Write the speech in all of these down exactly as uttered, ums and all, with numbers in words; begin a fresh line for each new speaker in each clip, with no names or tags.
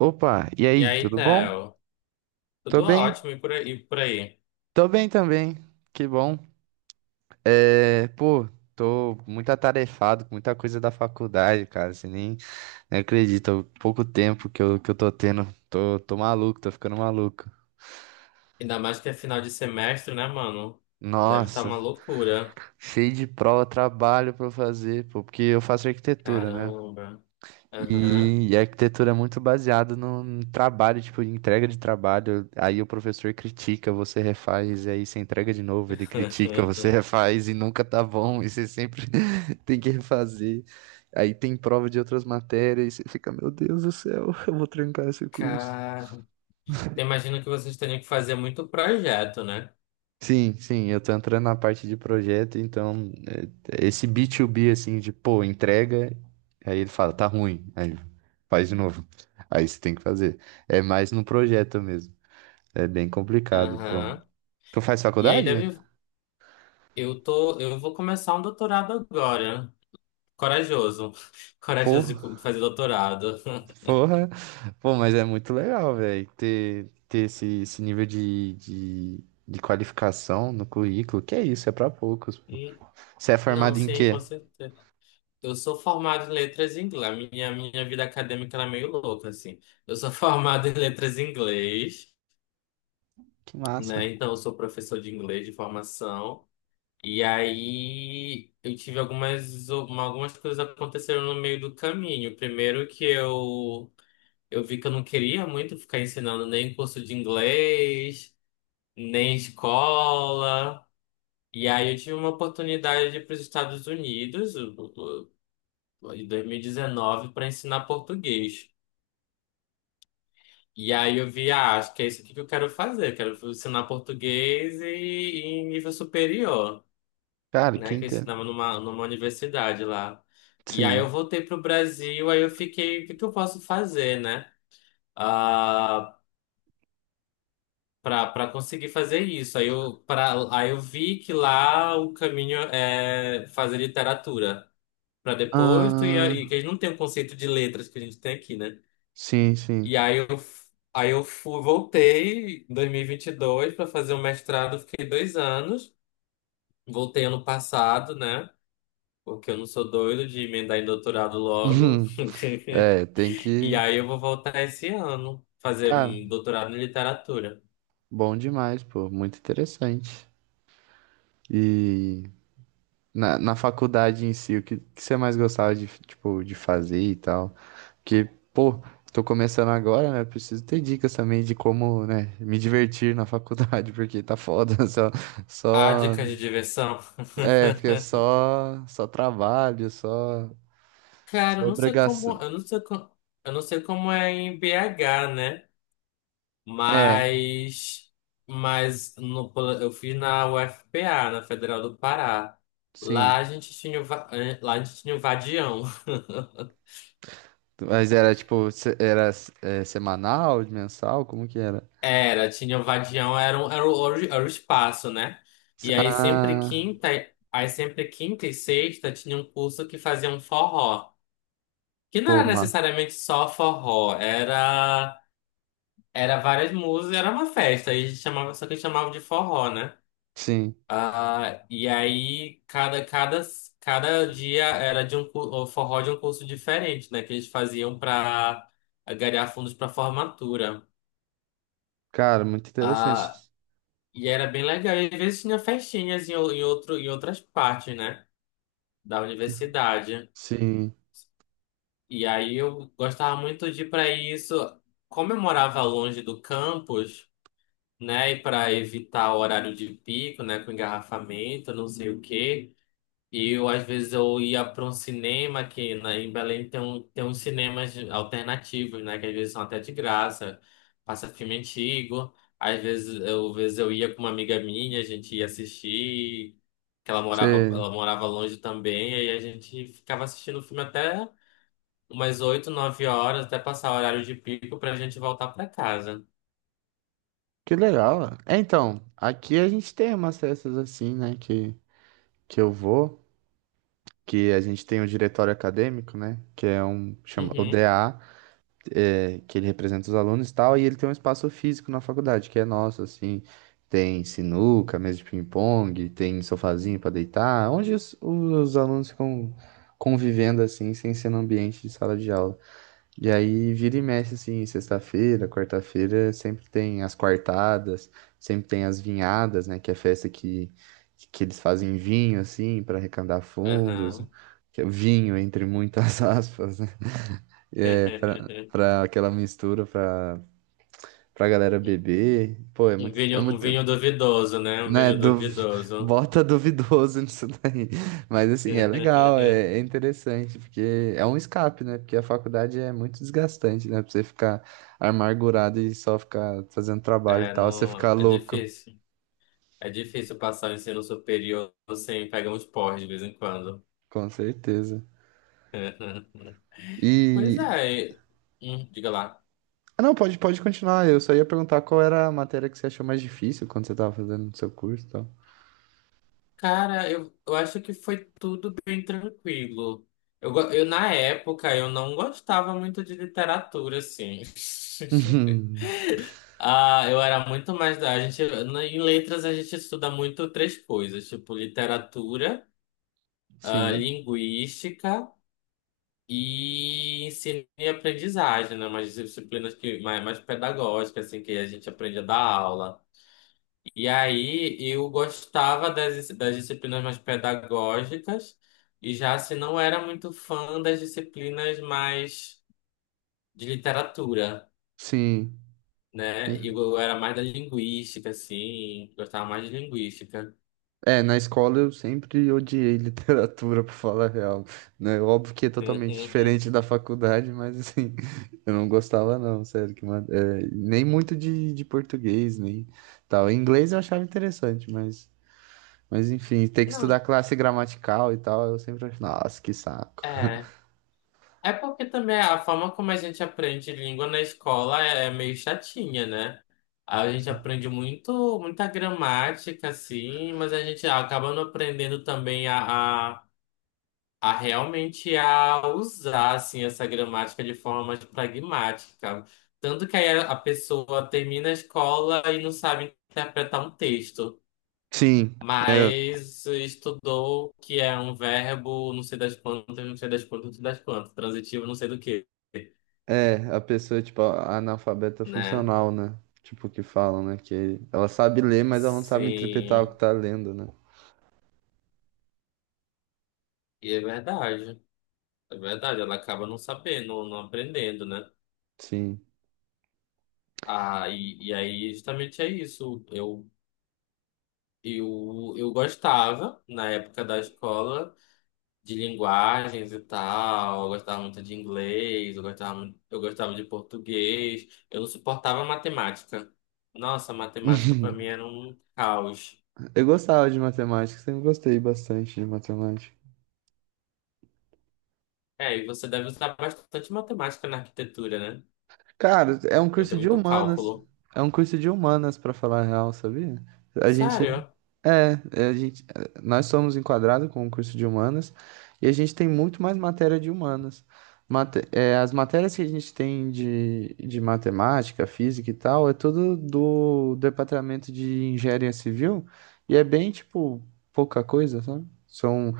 Opa, e
E
aí,
aí,
tudo bom?
Theo?
Tô
Tudo
bem,
ótimo e por aí, e por aí.
tô bem também, que bom. É, pô, tô muito atarefado com muita coisa da faculdade, cara, você nem, nem acredita, o pouco tempo que eu, que eu tô tendo, tô, tô maluco, tô ficando maluco.
Ainda mais que é final de semestre, né, mano? Deve estar uma
Nossa,
loucura.
cheio de prova, trabalho pra eu fazer, pô, porque eu faço arquitetura, né?
Caramba. Aham.
E, e a arquitetura é muito baseada no, no trabalho, tipo, de entrega de trabalho. Aí o professor critica, você refaz, e aí você entrega de novo, ele critica, você refaz e nunca tá bom, e você sempre tem que refazer. Aí tem prova de outras matérias, e você fica, meu Deus do céu, eu vou trancar esse curso.
Cara, imagino que vocês teriam que fazer muito projeto, né?
Sim, sim, eu tô entrando na parte de projeto, então é, esse B dois B assim de, pô, entrega, aí ele fala, tá ruim, aí faz de novo. Aí você tem que fazer. É mais no projeto mesmo. É bem complicado, pô.
Aham.
Tu faz
E aí
faculdade?
deve. Eu tô. Eu vou começar um doutorado agora. Corajoso. Corajoso de co-
Porra,
fazer doutorado.
porra. Pô, mas é muito legal, velho, ter, ter esse, esse nível de, de, de qualificação no currículo. Que é isso, é pra poucos.
E-
Você é
Não,
formado em
sim, com
quê?
certeza. Eu sou formado em letras em inglês. A minha, minha vida acadêmica era meio louca, assim. Eu sou formado em letras em inglês,
Que massa.
né? Então, eu sou professor de inglês de formação. E aí, eu tive algumas, uma- algumas coisas aconteceram no meio do caminho. Primeiro que eu, eu vi que eu não queria muito ficar ensinando nem curso de inglês, nem escola. E aí, eu tive uma oportunidade de ir para os Estados Unidos, eu- eu- em dois mil e dezenove para ensinar português. E aí eu vi, ah, acho que é isso aqui que eu quero fazer. Quero ensinar português e, e em nível superior,
Cara,
né? Que eu
quinta.
ensinava numa, numa universidade lá. E aí eu
Sim.
voltei pro Brasil, aí eu fiquei, o que que eu posso fazer, né? Ah, pra, pra conseguir fazer isso. Aí eu, pra, aí eu vi que lá o caminho é fazer literatura. Pra depois tu ia, e que a gente não tem o conceito de letras que a gente tem aqui, né?
Sim, sim.
E aí eu, f- aí eu fui, voltei em dois mil e vinte e dois para fazer o mestrado, fiquei dois anos. Voltei ano passado, né? Porque eu não sou doido de emendar em doutorado logo.
É, tem
E
que.
aí eu vou voltar esse ano, fazer
Cara,
hum, doutorado em literatura.
bom demais, pô. Muito interessante. E na, na faculdade em si, o que, que você mais gostava de, tipo, de fazer e tal? Porque, pô, tô começando agora, né? Preciso ter dicas também de como, né, me divertir na faculdade, porque tá foda. Só,
Ah,
só,
dicas de diversão.
é, porque é só, só trabalho, só,
Cara,
só
eu não sei como,
obrigação.
eu não sei como, eu não sei como é em B H, né?
É,
Mas, mas no, eu fiz na U F P A, na Federal do Pará. Lá
sim.
a gente tinha, o va- eh, lá a gente tinha o vadião.
Mas era tipo, se- era é, semanal, mensal? Como que era?
Era, tinha o vadião, era, um, era, o, era o espaço, né? E aí sempre
Ah,
quinta, aí sempre quinta e sexta tinha um curso que fazia um forró. Que não
pô,
era
ma-
necessariamente só forró, era, era várias músicas, era uma festa, aí a gente chamava, só que chamava de forró, né?
Sim.
Ah, e aí, cada, cada, cada dia era de um cu- o forró de um curso diferente, né? Que eles faziam para angariar fundos para formatura.
Cara, muito
Ah,
interessante.
e era bem legal. E às vezes tinha festinhas em, o- em, outro, em outras partes, né? Da universidade.
Sim.
E aí eu gostava muito de ir para isso. Como eu morava longe do campus, né? E para evitar o horário de pico, né? Com engarrafamento, não sei o quê. E eu, às vezes, eu ia para um cinema que na, em Belém tem, um, tem uns cinemas alternativos, né? Que às vezes são até de graça, passa filme antigo. Às vezes eu, às vezes eu ia com uma amiga minha, a gente ia assistir, que ela morava,
Você...
ela morava longe também, aí a gente ficava assistindo o filme até umas oito nove horas, até passar o horário de pico pra gente voltar para casa.
Que legal, ó. É, então, aqui a gente tem umas festas assim, né? Que, que eu vou, que a gente tem o diretório acadêmico, né? Que é um, chama o
Uhum,
D A. É, que ele representa os alunos e tal, e ele tem um espaço físico na faculdade, que é nosso, assim, tem sinuca, mesa de ping-pong, tem sofazinho para deitar, onde os, os alunos ficam convivendo, assim, sem ser no ambiente de sala de aula. E aí vira e mexe, assim, sexta-feira, quarta-feira, sempre tem as quartadas, sempre tem as vinhadas, né, que é festa que, que eles fazem vinho, assim, para arrecadar fundos,
aham.
que é vinho entre muitas aspas, né? É, pra, pra aquela mistura, pra, pra galera beber. Pô, é
Um
muito,
vinho,
é
um
muito,
vinho duvidoso, né? Um
né,
vinho
du-
duvidoso.
bota duvidoso nisso daí. Mas assim, é legal, é, é interessante, porque é um escape, né? Porque a faculdade é muito desgastante, né? Pra você ficar amargurado e só ficar fazendo trabalho e
É,
tal, você
não,
ficar
é
louco,
difícil. É difícil passar o ensino superior sem pegar uns porres de vez em quando.
com certeza.
Pois
E.
é, e- hum, diga lá.
Ah, não, pode, pode continuar. Eu só ia perguntar qual era a matéria que você achou mais difícil quando você tava fazendo o seu curso e tal.
Cara, eu, eu acho que foi tudo bem tranquilo. Eu, go- eu, na época, eu não gostava muito de literatura, assim. Ah, eu era muito mais da... A gente, na- em letras, a gente estuda muito três coisas, tipo literatura, ah,
Sim.
linguística e ensino e aprendizagem, né? Umas disciplinas que, mais, mais pedagógicas, assim, que a gente aprende a dar aula. E aí eu gostava das, das disciplinas mais pedagógicas, e já se não era muito fã das disciplinas mais de literatura,
Sim.
né? Eu, eu era mais da linguística, assim, gostava mais de linguística.
É, na escola eu sempre odiei literatura, pra falar a real, né? É óbvio que é totalmente diferente da faculdade, mas assim, eu não gostava não, sério, que ma- é, nem muito de, de português, nem tal. Inglês eu achava interessante, mas, mas enfim, ter que
Não,
estudar classe gramatical e tal, eu sempre achei, nossa, que saco.
é. É porque também a forma como a gente aprende língua na escola é é meio chatinha, né? A gente aprende muito, muita gramática, assim, mas a gente acaba não aprendendo também a, a, a realmente a usar, assim, essa gramática de forma mais pragmática. Tanto que aí a a pessoa termina a escola e não sabe interpretar um texto,
Sim, é,
mas estudou que é um verbo, não sei das quantas, não sei das quantas, não sei das quantas, transitivo, não sei do quê.
é, a pessoa, tipo, a- analfabeta
Né?
funcional, né? Tipo, que falam, né? Que ela sabe ler, mas ela não sabe interpretar o que
Sim,
tá lendo, né?
e é verdade. É verdade, ela acaba não sabendo, não aprendendo, né?
Sim.
Ah, e, e aí justamente é isso. Eu, eu, eu gostava, na época da escola, de linguagens e tal. Eu gostava muito de inglês, eu gostava, mu- eu gostava de português. Eu não suportava matemática. Nossa, matemática para mim era um caos.
Eu gostava de matemática, sempre gostei bastante de matemática.
É, e você deve usar bastante matemática na arquitetura, né?
Cara, é um
Deve ter
curso de
muito
humanas.
cálculo.
É um curso de humanas, pra falar a real, sabia? A gente.
Sério?
É, é, a gente, é, nós somos enquadrados com o curso de humanas e a gente tem muito mais matéria de humanas. Mate- é, as matérias que a gente tem de, de matemática, física e tal, é tudo do departamento de engenharia civil e é bem, tipo, pouca coisa, sabe? São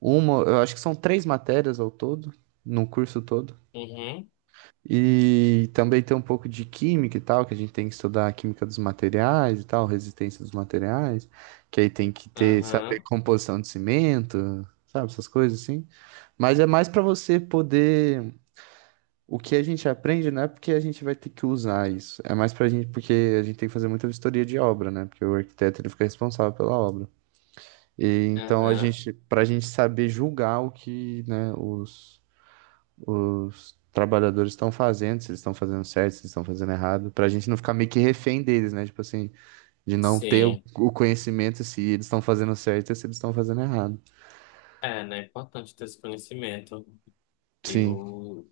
uma, eu acho que são três matérias ao todo, no curso todo.
Uhum,
E também tem um pouco de química e tal, que a gente tem que estudar a química dos materiais e tal, resistência dos materiais, que aí tem que ter, saber
aham,
composição de cimento, sabe, essas coisas assim. Mas é mais para você poder. O que a gente aprende não é porque a gente vai ter que usar isso, é mais pra gente, porque a gente tem que fazer muita vistoria de obra, né? Porque o arquiteto ele fica responsável pela obra. E então a
aham,
gente, pra gente saber julgar o que, né, os os trabalhadores estão fazendo, se eles estão fazendo certo, se eles estão fazendo errado, pra gente não ficar meio que refém deles, né? Tipo assim, de não ter o
sim.
o conhecimento se eles estão fazendo certo e se eles estão fazendo errado.
É, né? É importante ter esse conhecimento.
Sim.
Eu.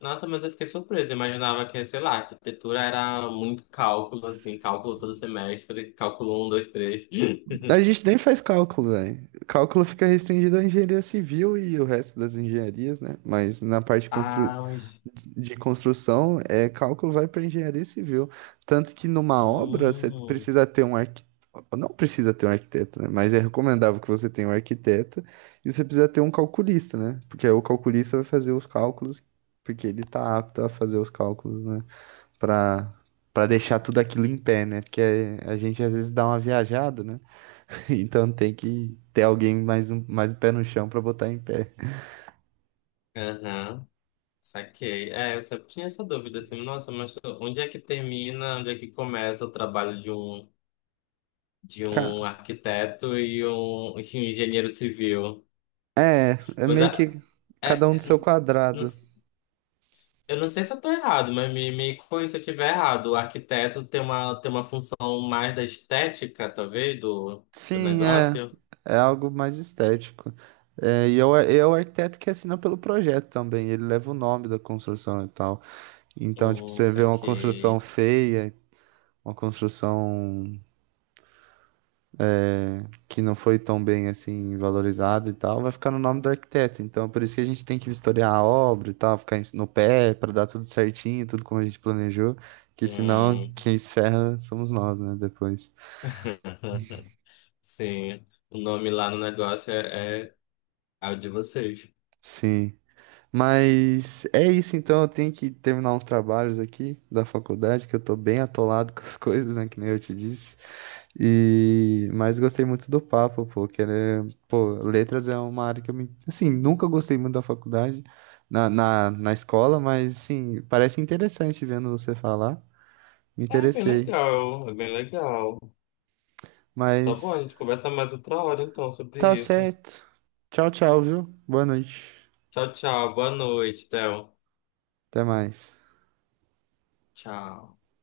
Nossa, mas eu fiquei surpreso. Eu imaginava que, sei lá, arquitetura era muito cálculo, assim, cálculo todo semestre, cálculo um, dois, três.
A gente nem faz cálculo, velho. Cálculo fica restringido à engenharia civil e o resto das engenharias, né? Mas na parte de constru...
Ah, mas.
de construção, é, cálculo vai para engenharia civil. Tanto que numa obra você
Hum,
precisa ter um arquiteto, não precisa ter um arquiteto, né? Mas é recomendável que você tenha um arquiteto e você precisa ter um calculista, né? Porque aí o calculista vai fazer os cálculos, porque ele tá apto a fazer os cálculos, né? Para para deixar tudo aquilo em pé, né? Porque a gente às vezes dá uma viajada, né? Então tem que ter alguém mais um, mais o pé no chão para botar em pé.
aham, saquei. É, eu sempre tinha essa dúvida, assim, nossa, mas onde é que termina, onde é que começa o trabalho de um, de um
Ca-
arquiteto e um, e um engenheiro civil?
é, é
Mas
meio
a,
que
é,
cada um do seu
não-
quadrado.
eu não sei se eu tô errado, mas me, me corrija se eu estiver errado. O arquiteto tem uma, tem uma função mais da estética, talvez, do, do
Sim, é.
negócio.
É algo mais estético. É, e é o, é o arquiteto que assina pelo projeto também. Ele leva o nome da construção e tal. Então, tipo,
Hum,
você
isso
vê uma construção
aqui.
feia, uma construção que não foi tão bem assim valorizada e tal, vai ficar no nome do arquiteto. Então, por isso que a gente tem que vistoriar a obra e tal, ficar em- no pé para dar tudo certinho, tudo como a gente planejou. Que senão
Hum.
quem se ferra somos nós, né? Depois.
Sim, o nome lá no negócio é, é, é o de vocês.
Sim. Mas é isso, então eu tenho que terminar uns trabalhos aqui da faculdade, que eu tô bem atolado com as coisas, né, que nem eu te disse. E mas gostei muito do papo, pô, que era, pô, letras é uma área que eu me, assim, nunca gostei muito da faculdade, na, na, na escola, mas assim, parece interessante vendo você falar. Me
É bem
interessei.
legal, é bem legal. Tá bom,
Mas
a gente conversa mais outra hora então sobre
tá
isso.
certo. Tchau, tchau, viu? Boa noite.
Tchau, tchau. Boa noite, Théo.
Até mais.
Tchau.